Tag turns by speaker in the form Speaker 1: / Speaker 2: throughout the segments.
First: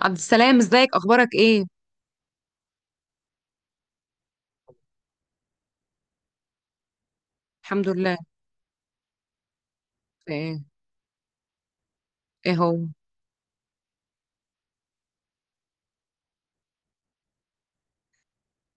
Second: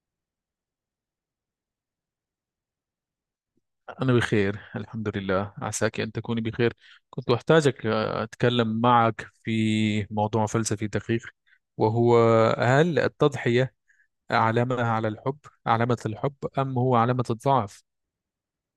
Speaker 1: عبد السلام، ازيك؟ اخبارك ايه؟
Speaker 2: أنا بخير الحمد لله عساك أن تكوني بخير. كنت أحتاجك،
Speaker 1: الحمد لله.
Speaker 2: أتكلم معك في موضوع
Speaker 1: ايه؟
Speaker 2: فلسفي دقيق. وهو،
Speaker 1: ايه هو؟
Speaker 2: هل التضحية علامة على الحب، علامة الحب أم هو علامة الضعف؟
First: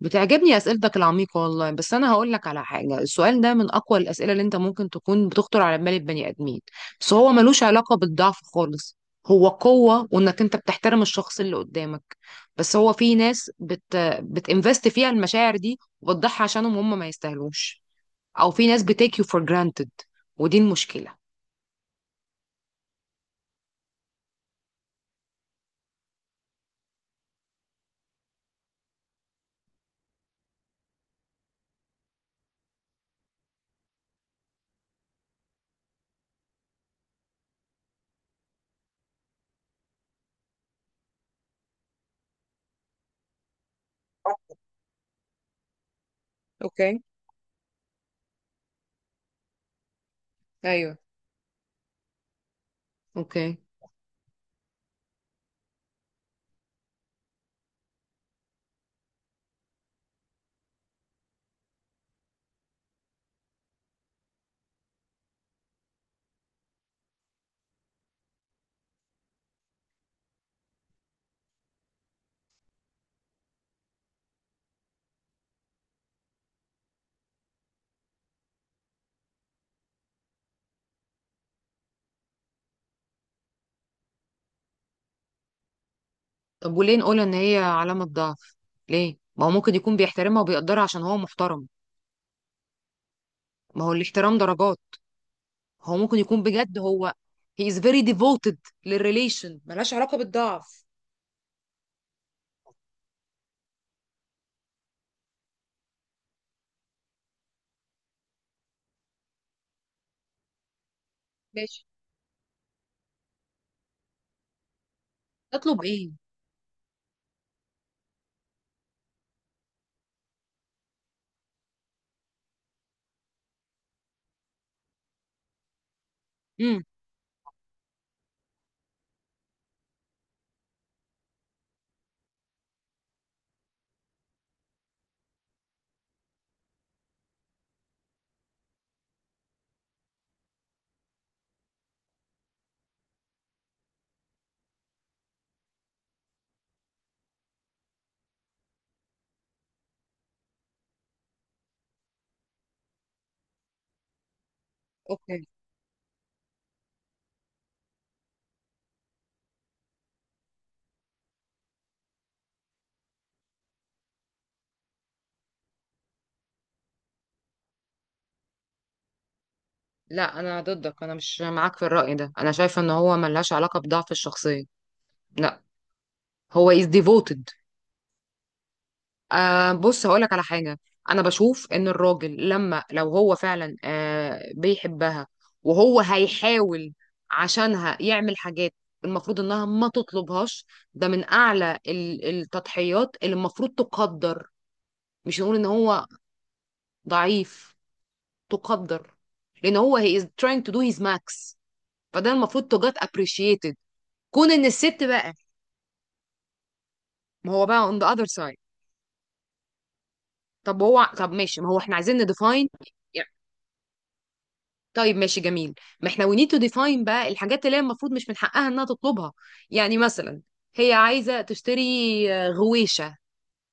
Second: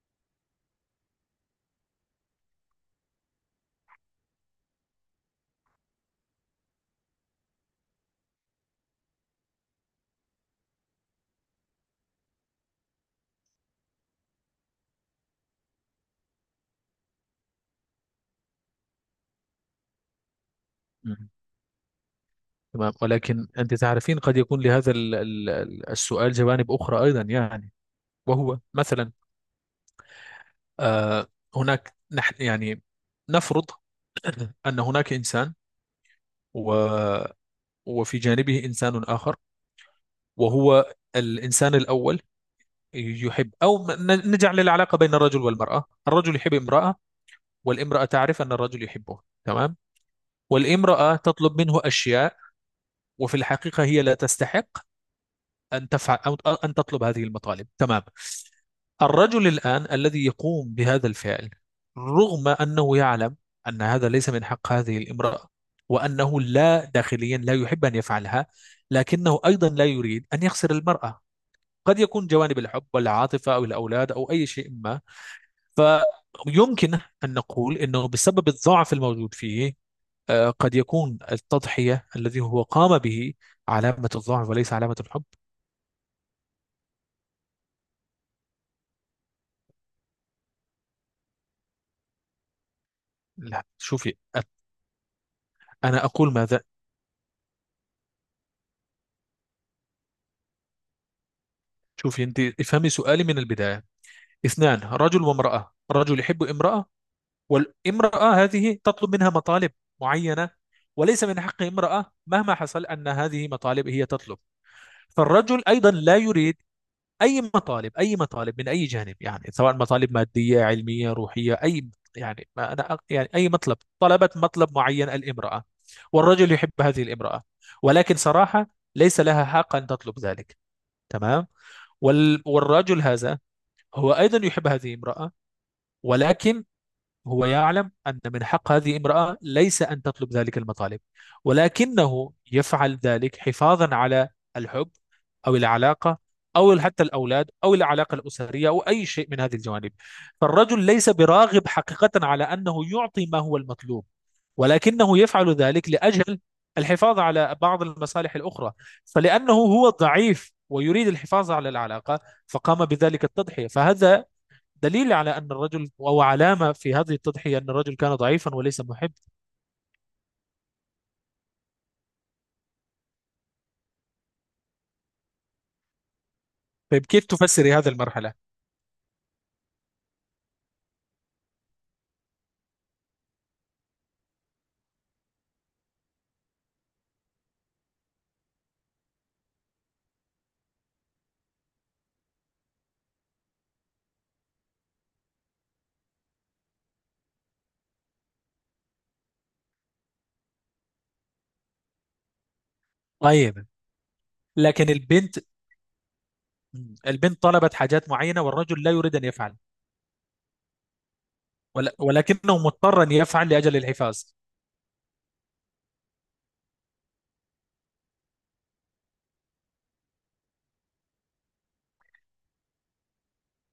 Speaker 1: بتعجبني اسئلتك العميقه والله، بس انا هقول لك على حاجه. السؤال ده من اقوى الاسئله اللي انت ممكن تكون بتخطر على بال البني ادمين. بس هو ملوش علاقه بالضعف خالص. هو قوه، وانك انت بتحترم الشخص اللي قدامك. بس هو في ناس بتinvest فيها المشاعر دي وبتضحي عشانهم، هم ما يستاهلوش. او في ناس بتيك يو فور جرانتد. ودي المشكله.
Speaker 2: مم. تمام، ولكن أنت تعرفين قد يكون لهذا السؤال جوانب أخرى أيضا يعني. وهو مثلا، آه، هناك نحن يعني نفرض أن هناك إنسان و وفي جانبه إنسان آخر، وهو الإنسان الأول يحب، أو نجعل العلاقة بين الرجل والمرأة، الرجل يحب امرأة،
Speaker 1: اوكي.
Speaker 2: والامرأة تعرف أن الرجل يحبه، تمام.
Speaker 1: ايوه.
Speaker 2: والامرأة تطلب منه أشياء، وفي
Speaker 1: اوكي.
Speaker 2: الحقيقة هي لا تستحق أن تفعل أو أن تطلب هذه المطالب، تمام. الرجل الآن الذي يقوم بهذا الفعل، رغم أنه يعلم أن هذا ليس من حق هذه الامرأة، وأنه لا داخليا لا يحب أن يفعلها، لكنه أيضا لا يريد أن يخسر المرأة. قد يكون جوانب الحب والعاطفة أو الأولاد أو أي شيء ما، فيمكن أن نقول أنه بسبب الضعف الموجود فيه، قد يكون التضحية الذي هو قام به علامة الضعف وليس علامة الحب.
Speaker 1: طب وليه نقول ان هي علامة ضعف؟ ليه؟ ما هو ممكن يكون بيحترمها وبيقدرها عشان هو محترم.
Speaker 2: لا
Speaker 1: ما هو
Speaker 2: شوفي،
Speaker 1: الاحترام درجات. هو
Speaker 2: أنا
Speaker 1: ممكن
Speaker 2: أقول
Speaker 1: يكون
Speaker 2: ماذا.
Speaker 1: بجد، هو he is very devoted للريليشن، ملهاش علاقة بالضعف.
Speaker 2: شوفي أنت، افهمي سؤالي من البداية. اثنان، رجل وامرأة، رجل يحب امرأة، والامرأة هذه تطلب منها مطالب معينة، وليس من حق
Speaker 1: ماشي.
Speaker 2: امرأة مهما حصل أن هذه مطالب هي تطلب. فالرجل
Speaker 1: تطلب
Speaker 2: أيضا
Speaker 1: ايه؟
Speaker 2: لا يريد. اي مطالب، اي مطالب من اي جانب يعني، سواء مطالب ماديه، علميه، روحيه، اي يعني. ما انا يعني اي مطلب، طلبت مطلب معين الامراه، والرجل يحب
Speaker 1: امم.
Speaker 2: هذه الامراه، ولكن صراحه ليس لها حق ان تطلب ذلك، تمام. والرجل هذا هو ايضا يحب هذه الامراه، ولكن هو يعلم أن من حق هذه امرأة ليس أن تطلب ذلك المطالب، ولكنه يفعل ذلك حفاظا على الحب، أو العلاقة، أو حتى الأولاد أو العلاقة الأسرية أو أي شيء من هذه الجوانب. فالرجل ليس براغب حقيقة على أنه يعطي ما هو المطلوب، ولكنه
Speaker 1: اوكي.
Speaker 2: يفعل ذلك لأجل الحفاظ على بعض المصالح الأخرى. فلأنه هو ضعيف ويريد الحفاظ على العلاقة فقام بذلك التضحية، فهذا دليل على أن الرجل، أو علامة في هذه التضحية، أن الرجل كان ضعيفا وليس محب.
Speaker 1: لا، انا ضدك، انا مش معاك في الرأي ده، انا شايفة ان هو ملهاش علاقة بضعف الشخصية. لا. هو is
Speaker 2: طيب كيف
Speaker 1: devoted.
Speaker 2: تفسري هذه المرحلة؟
Speaker 1: بص هقولك على حاجة. أنا بشوف إن الراجل، لما لو هو فعلا بيحبها، وهو هيحاول عشانها يعمل حاجات المفروض إنها ما تطلبهاش. ده من أعلى التضحيات اللي المفروض تقدر. مش نقول إن هو ضعيف. تقدر. لأن هو he is trying to do his max. فده المفروض to get
Speaker 2: طيب،
Speaker 1: appreciated. كون إن
Speaker 2: لكن
Speaker 1: الست بقى.
Speaker 2: البنت، البنت
Speaker 1: ما هو
Speaker 2: طلبت
Speaker 1: بقى on the
Speaker 2: حاجات
Speaker 1: other
Speaker 2: معينة
Speaker 1: side.
Speaker 2: والرجل لا يريد أن يفعل،
Speaker 1: طب هو، طب ماشي، ما هو إحنا عايزين
Speaker 2: ولكنه
Speaker 1: نديفاين.
Speaker 2: مضطر أن يفعل لأجل الحفاظ.
Speaker 1: طيب ماشي، جميل. ما احنا we need to define بقى الحاجات اللي هي المفروض مش من حقها انها تطلبها. يعني مثلا، هي عايزة تشتري غويشة،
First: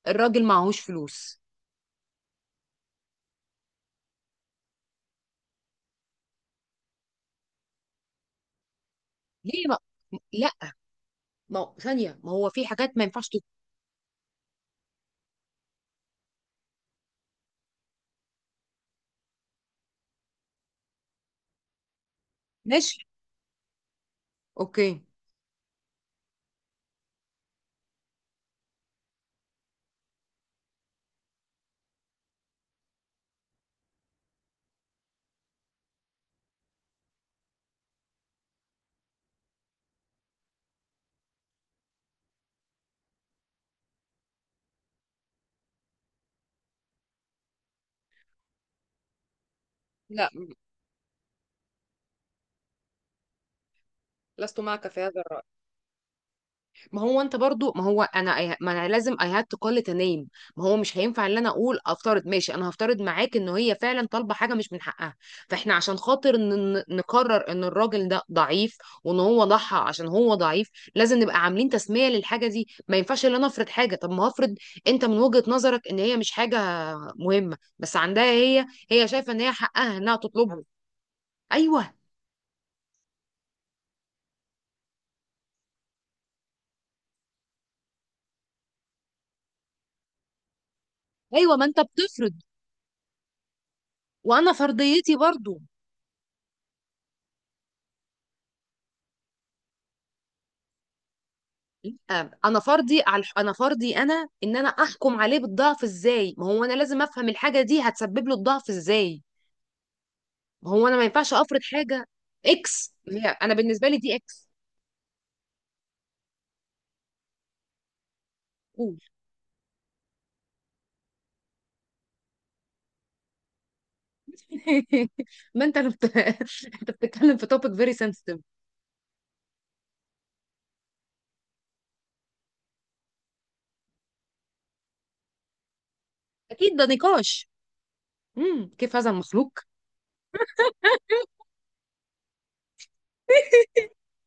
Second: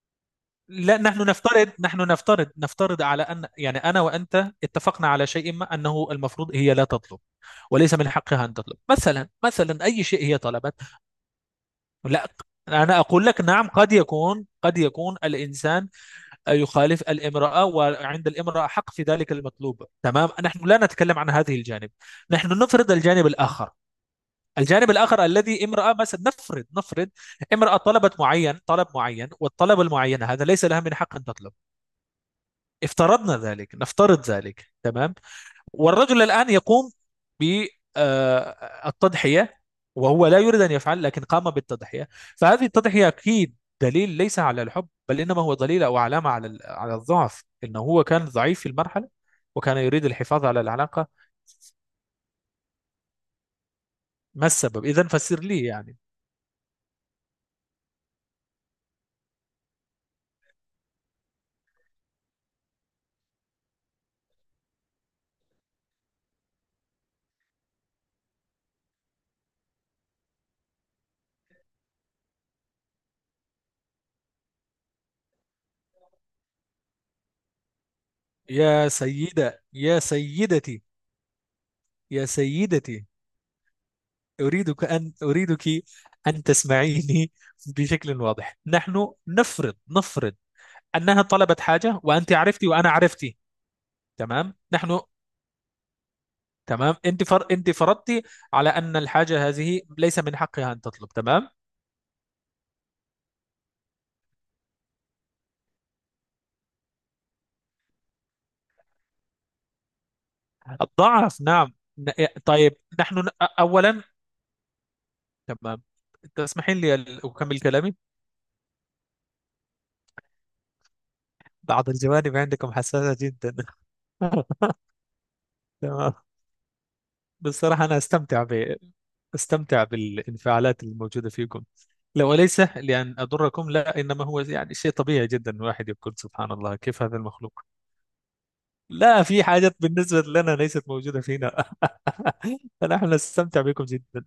Speaker 1: الراجل معهوش
Speaker 2: لا، نحن
Speaker 1: فلوس.
Speaker 2: نفترض، نفترض على أن، يعني أنا وأنت اتفقنا على شيء ما أنه المفروض هي لا تطلب، وليس من حقها أن تطلب، مثلا
Speaker 1: ليه ما.
Speaker 2: مثلا أي شيء هي
Speaker 1: لا.
Speaker 2: طلبت.
Speaker 1: ما هو- ثانية،
Speaker 2: لا،
Speaker 1: ما هو في حاجات
Speaker 2: أنا
Speaker 1: ما
Speaker 2: أقول
Speaker 1: ينفعش
Speaker 2: لك
Speaker 1: تت-.
Speaker 2: نعم، قد يكون الإنسان يخالف الامرأة وعند الامرأة حق في ذلك المطلوب، تمام، نحن لا نتكلم عن هذه الجانب، نحن نفرض
Speaker 1: ماشي.
Speaker 2: الجانب الآخر. الجانب
Speaker 1: اوكي.
Speaker 2: الآخر الذي امرأة، مثلا نفرض نفرض امرأة طلبت معين، طلب معين، والطلب المعين هذا ليس لها من حق أن تطلب، افترضنا ذلك، نفترض ذلك، تمام. والرجل الآن يقوم بالتضحية، وهو لا يريد أن يفعل لكن قام بالتضحية. فهذه التضحية أكيد دليل ليس على الحب، بل إنما هو دليل أو علامة على على الضعف، إنه هو كان ضعيف في المرحلة وكان يريد
Speaker 1: لا،
Speaker 2: الحفاظ على العلاقة. ما
Speaker 1: لست
Speaker 2: السبب
Speaker 1: معك في
Speaker 2: إذا،
Speaker 1: هذا
Speaker 2: فسر
Speaker 1: الرأي.
Speaker 2: لي يعني.
Speaker 1: ما هو انت برضو، ما هو انا ما انا لازم I had to call it a name. ما هو مش هينفع ان انا اقول افترض، ماشي، انا هفترض معاك ان هي فعلا طالبه حاجه مش من حقها. فاحنا عشان خاطر نقرر ان الراجل ده ضعيف وان هو ضحى عشان هو ضعيف، لازم نبقى عاملين تسميه للحاجه دي. ما ينفعش ان انا افرض حاجه، طب ما هفرض. انت من وجهه نظرك ان هي مش حاجه مهمه، بس عندها هي. هي شايفه ان هي حقها
Speaker 2: يا
Speaker 1: انها تطلبها.
Speaker 2: سيدتي،
Speaker 1: ايوه.
Speaker 2: يا سيدتي، أريدك أن تسمعيني بشكل واضح. نحن نفرض، نفرض انها
Speaker 1: ايوه،
Speaker 2: طلبت
Speaker 1: ما انت
Speaker 2: حاجه، وانت
Speaker 1: بتفرض
Speaker 2: عرفتي وانا عرفتي،
Speaker 1: وانا
Speaker 2: تمام. نحن،
Speaker 1: فرضيتي برضو.
Speaker 2: تمام، انت فرضتي على ان الحاجه هذه ليس من حقها ان تطلب، تمام.
Speaker 1: انا فرضي انا، ان انا احكم عليه بالضعف ازاي؟ ما هو انا لازم افهم الحاجه دي هتسبب له الضعف ازاي. ما هو انا ما ينفعش
Speaker 2: الضعف،
Speaker 1: افرض
Speaker 2: نعم،
Speaker 1: حاجه.
Speaker 2: إيه، طيب
Speaker 1: اكس،
Speaker 2: نحن،
Speaker 1: هي انا بالنسبه لي
Speaker 2: اولا،
Speaker 1: دي اكس.
Speaker 2: تمام. تسمحين لي اكمل كلامي.
Speaker 1: قول.
Speaker 2: بعض الجوانب عندكم حساسة جدا.
Speaker 1: ما انت اللي بت...
Speaker 2: تمام.
Speaker 1: انت بتتكلم في توبيك
Speaker 2: بصراحه
Speaker 1: فيري
Speaker 2: انا
Speaker 1: سنسيتيف.
Speaker 2: استمتع ب... استمتع بالانفعالات الموجوده فيكم، لو ليس لان اضركم لا، انما هو يعني شيء طبيعي جدا، الواحد يقول سبحان
Speaker 1: اكيد
Speaker 2: الله
Speaker 1: ده
Speaker 2: كيف هذا
Speaker 1: نقاش.
Speaker 2: المخلوق.
Speaker 1: كيف هذا
Speaker 2: لا، في
Speaker 1: المخلوق.
Speaker 2: حاجات بالنسبة لنا ليست موجودة فينا. فنحن نستمتع بكم جدا.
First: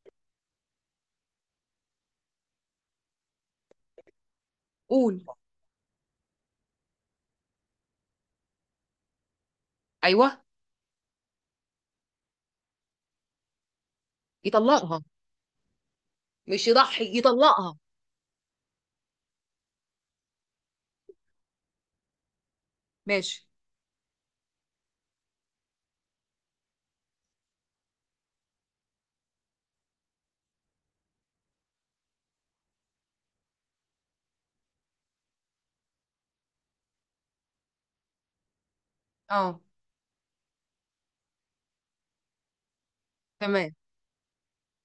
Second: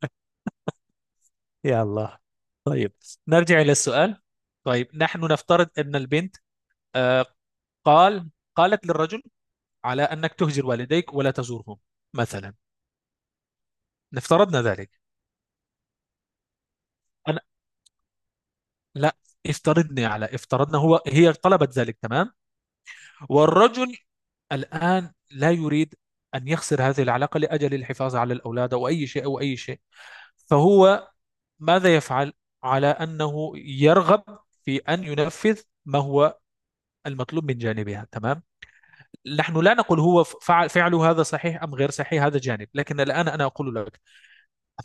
Speaker 2: يا الله. طيب، نرجع إلى السؤال. طيب،
Speaker 1: قول.
Speaker 2: نحن نفترض أن البنت، آه، قال قالت للرجل على أنك
Speaker 1: ايوه.
Speaker 2: تهجر والديك ولا تزورهم، مثلا، نفترضنا ذلك.
Speaker 1: يطلقها، مش يضحي،
Speaker 2: أنا
Speaker 1: يطلقها.
Speaker 2: لا افترضني على، افترضنا هو، هي طلبت ذلك، تمام.
Speaker 1: ماشي.
Speaker 2: والرجل الآن لا يريد أن يخسر هذه العلاقة لأجل الحفاظ على الأولاد أو أي شيء، فهو ماذا يفعل؟ على أنه يرغب في أن ينفذ ما هو المطلوب من جانبها، تمام. نحن
Speaker 1: اه.
Speaker 2: لا نقول هو فعل فعله هذا صحيح أم غير صحيح، هذا جانب، لكن الآن أنا
Speaker 1: تمام.
Speaker 2: أقول لك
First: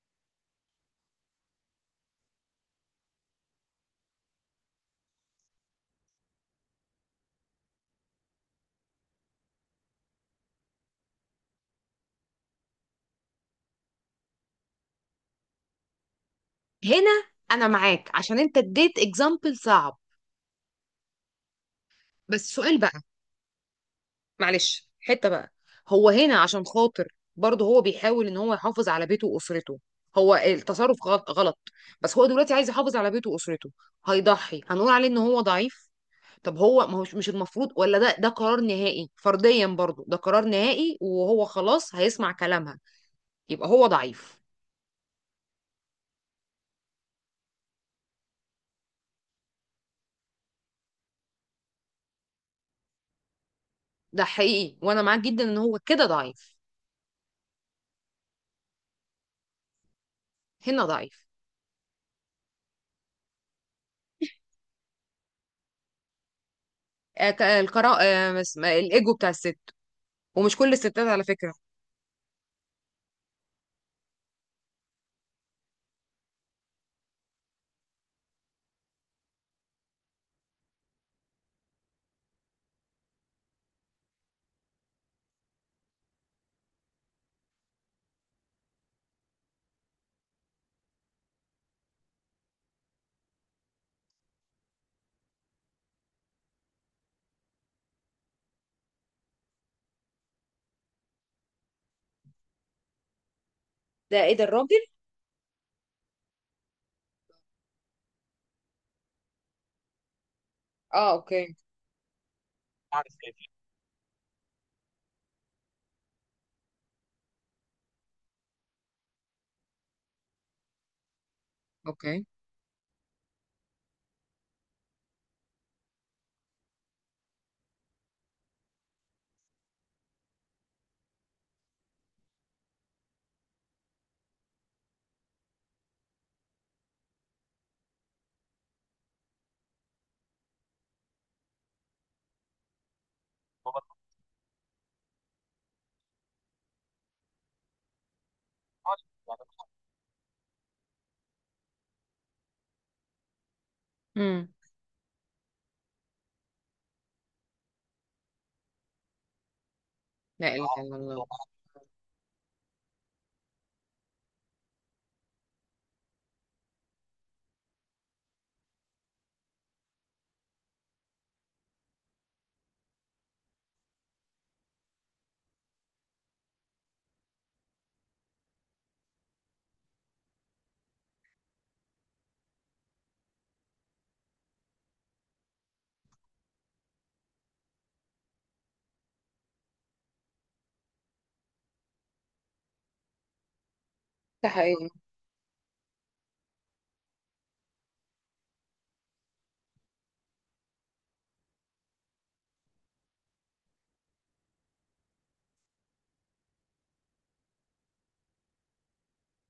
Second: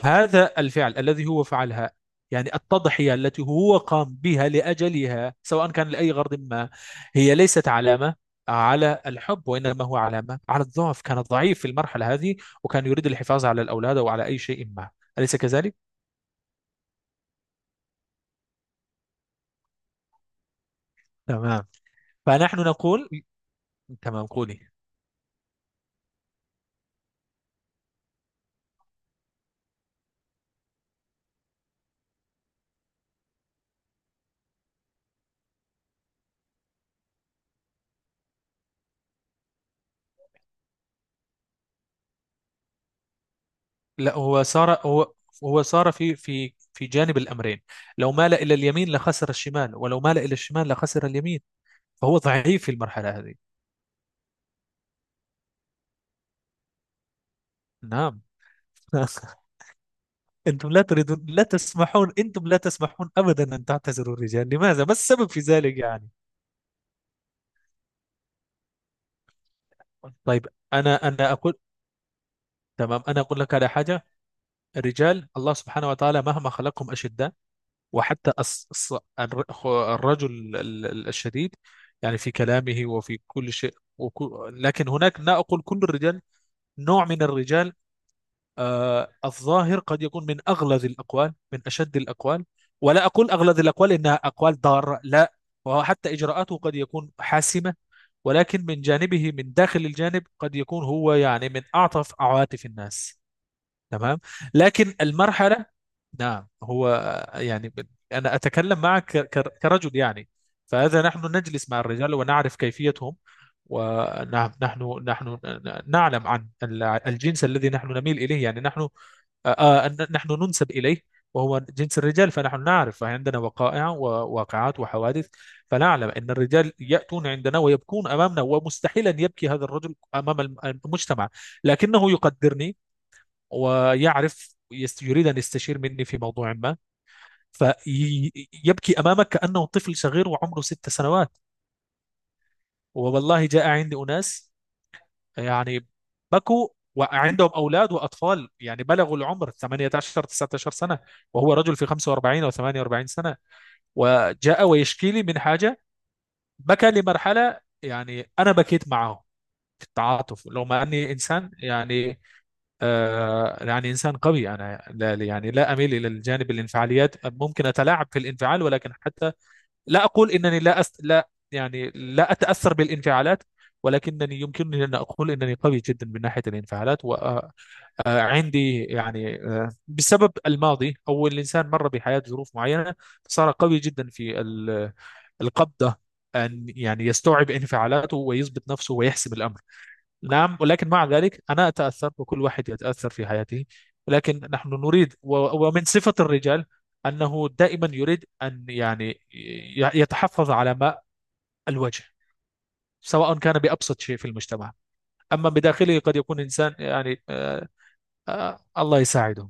Speaker 2: هذا الفعل الذي هو فعلها، يعني التضحية التي هو قام بها لأجلها، سواء كان لأي غرض ما، هي ليست علامة على الحب، وإنما هو علامة على الضعف، كان ضعيف في المرحلة هذه وكان يريد الحفاظ على الأولاد أو على أي شيء ما. أليس كذلك؟
Speaker 1: هنا انا معاك عشان انت اديت اكزامبل صعب.
Speaker 2: تمام،
Speaker 1: بس
Speaker 2: فنحن
Speaker 1: سؤال بقى.
Speaker 2: نقول، تمام قولي.
Speaker 1: معلش، حتة بقى. هو هنا عشان خاطر، برضه هو بيحاول ان هو يحافظ على بيته واسرته. هو التصرف غلط، غلط. بس هو دلوقتي عايز يحافظ على بيته واسرته. هيضحي، هنقول عليه ان هو ضعيف؟ طب هو، ما هوش مش المفروض، ولا ده قرار نهائي فرديا، برضه ده قرار نهائي وهو خلاص هيسمع كلامها؟ يبقى هو
Speaker 2: لا،
Speaker 1: ضعيف.
Speaker 2: هو صار في جانب الأمرين، لو مال إلى اليمين لخسر الشمال، ولو مال إلى الشمال لخسر اليمين، فهو ضعيف في المرحلة هذه.
Speaker 1: ده حقيقي، وانا معاك جدا ان هو كده ضعيف.
Speaker 2: نعم. أنتم لا
Speaker 1: هنا
Speaker 2: تريدون،
Speaker 1: ضعيف.
Speaker 2: لا تسمحون، أنتم لا تسمحون أبدا أن تعتذروا الرجال، لماذا؟ ما السبب في ذلك يعني؟
Speaker 1: الايجو بتاع الست.
Speaker 2: طيب،
Speaker 1: ومش كل
Speaker 2: أنا
Speaker 1: الستات على
Speaker 2: أنا
Speaker 1: فكرة.
Speaker 2: أقول، تمام، أنا أقول لك على حاجة. الرجال الله سبحانه وتعالى مهما خلقهم أشداء، وحتى الرجل الشديد، يعني في كلامه وفي كل شيء، لكن هناك، لا أقول كل الرجال، نوع من الرجال، الظاهر قد يكون من أغلظ الأقوال، من أشد الأقوال، ولا أقول أغلظ الأقوال إنها أقوال ضارة، لا، وهو حتى إجراءاته قد يكون حاسمة، ولكن من جانبه من داخل الجانب قد يكون هو يعني من أعطف عواطف الناس، تمام.
Speaker 1: ده ايه ده الراجل.
Speaker 2: لكن المرحلة، نعم هو يعني، أنا أتكلم معك كرجل يعني، فهذا
Speaker 1: اه،
Speaker 2: نحن
Speaker 1: اوكي.
Speaker 2: نجلس مع الرجال ونعرف كيفيتهم. ونعم، نحن نعلم عن الجنس الذي نحن نميل إليه، يعني نحن نحن ننسب إليه، وهو جنس
Speaker 1: اوكي.
Speaker 2: الرجال، فنحن نعرف عندنا وقائع وواقعات وحوادث. فنعلم أن الرجال يأتون عندنا ويبكون أمامنا، ومستحيل أن يبكي هذا الرجل أمام المجتمع، لكنه يقدرني ويعرف، يريد أن يستشير مني في موضوع ما، فيبكي أمامك كأنه طفل صغير وعمره 6 سنوات. والله جاء عندي أناس يعني بكوا، وعندهم أولاد وأطفال يعني بلغوا العمر 18 19 سنة، وهو رجل في 45 أو 48 سنة، وجاء ويشكي لي من حاجة، بكى لمرحلة يعني أنا بكيت معه في التعاطف،
Speaker 1: لا
Speaker 2: لو
Speaker 1: إله
Speaker 2: ما
Speaker 1: إلا
Speaker 2: أني
Speaker 1: الله.
Speaker 2: إنسان يعني، يعني إنسان قوي. أنا لا يعني لا أميل إلى الجانب الانفعاليات، ممكن أتلاعب في الانفعال، ولكن حتى لا أقول إنني لا أس... لا يعني لا أتأثر بالانفعالات، ولكنني يمكنني أن أقول إنني قوي جدا من ناحية الانفعالات. وعندي يعني، بسبب الماضي أو الإنسان مر بحياة ظروف معينة، صار قوي جدا في القبضة، أن يعني يستوعب انفعالاته ويضبط نفسه ويحسم الأمر. نعم، ولكن مع ذلك أنا أتأثر، وكل واحد يتأثر في حياته. ولكن
Speaker 1: ده
Speaker 2: نحن
Speaker 1: حقيقي.
Speaker 2: نريد، ومن صفة الرجال أنه دائما يريد أن يعني يتحفظ على ماء الوجه، سواء كان بأبسط شيء في المجتمع، أما بداخله قد يكون إنسان يعني الله يساعده.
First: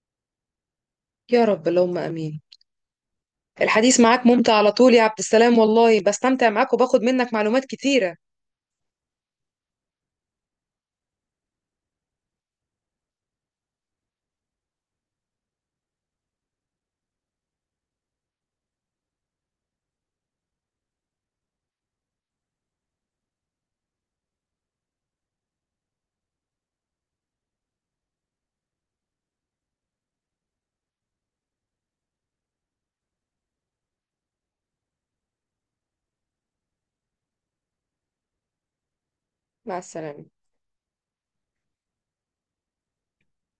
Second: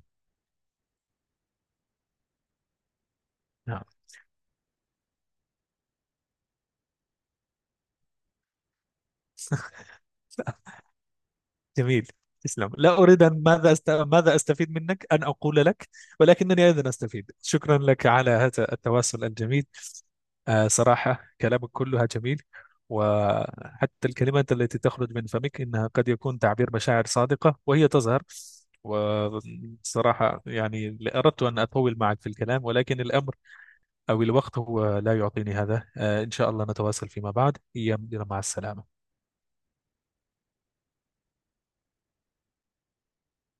Speaker 1: يا رب، اللهم امين.
Speaker 2: نعم.
Speaker 1: الحديث معاك ممتع على طول يا عبد السلام، والله بستمتع معاك وباخد منك معلومات كتيرة.
Speaker 2: جميل، تسلم. لا أريد أن ماذا ماذا أستفيد منك أن أقول لك، ولكنني أيضا أستفيد. شكرا لك على هذا التواصل الجميل. صراحة كلامك كلها جميل، وحتى الكلمات التي تخرج من فمك إنها قد يكون تعبير مشاعر صادقة وهي تظهر. وصراحة يعني أردت أن أطول معك في الكلام، ولكن الأمر أو الوقت هو لا يعطيني هذا، إن شاء الله نتواصل فيما بعد يا مدير، مع السلامة.
Speaker 1: مع السلامة.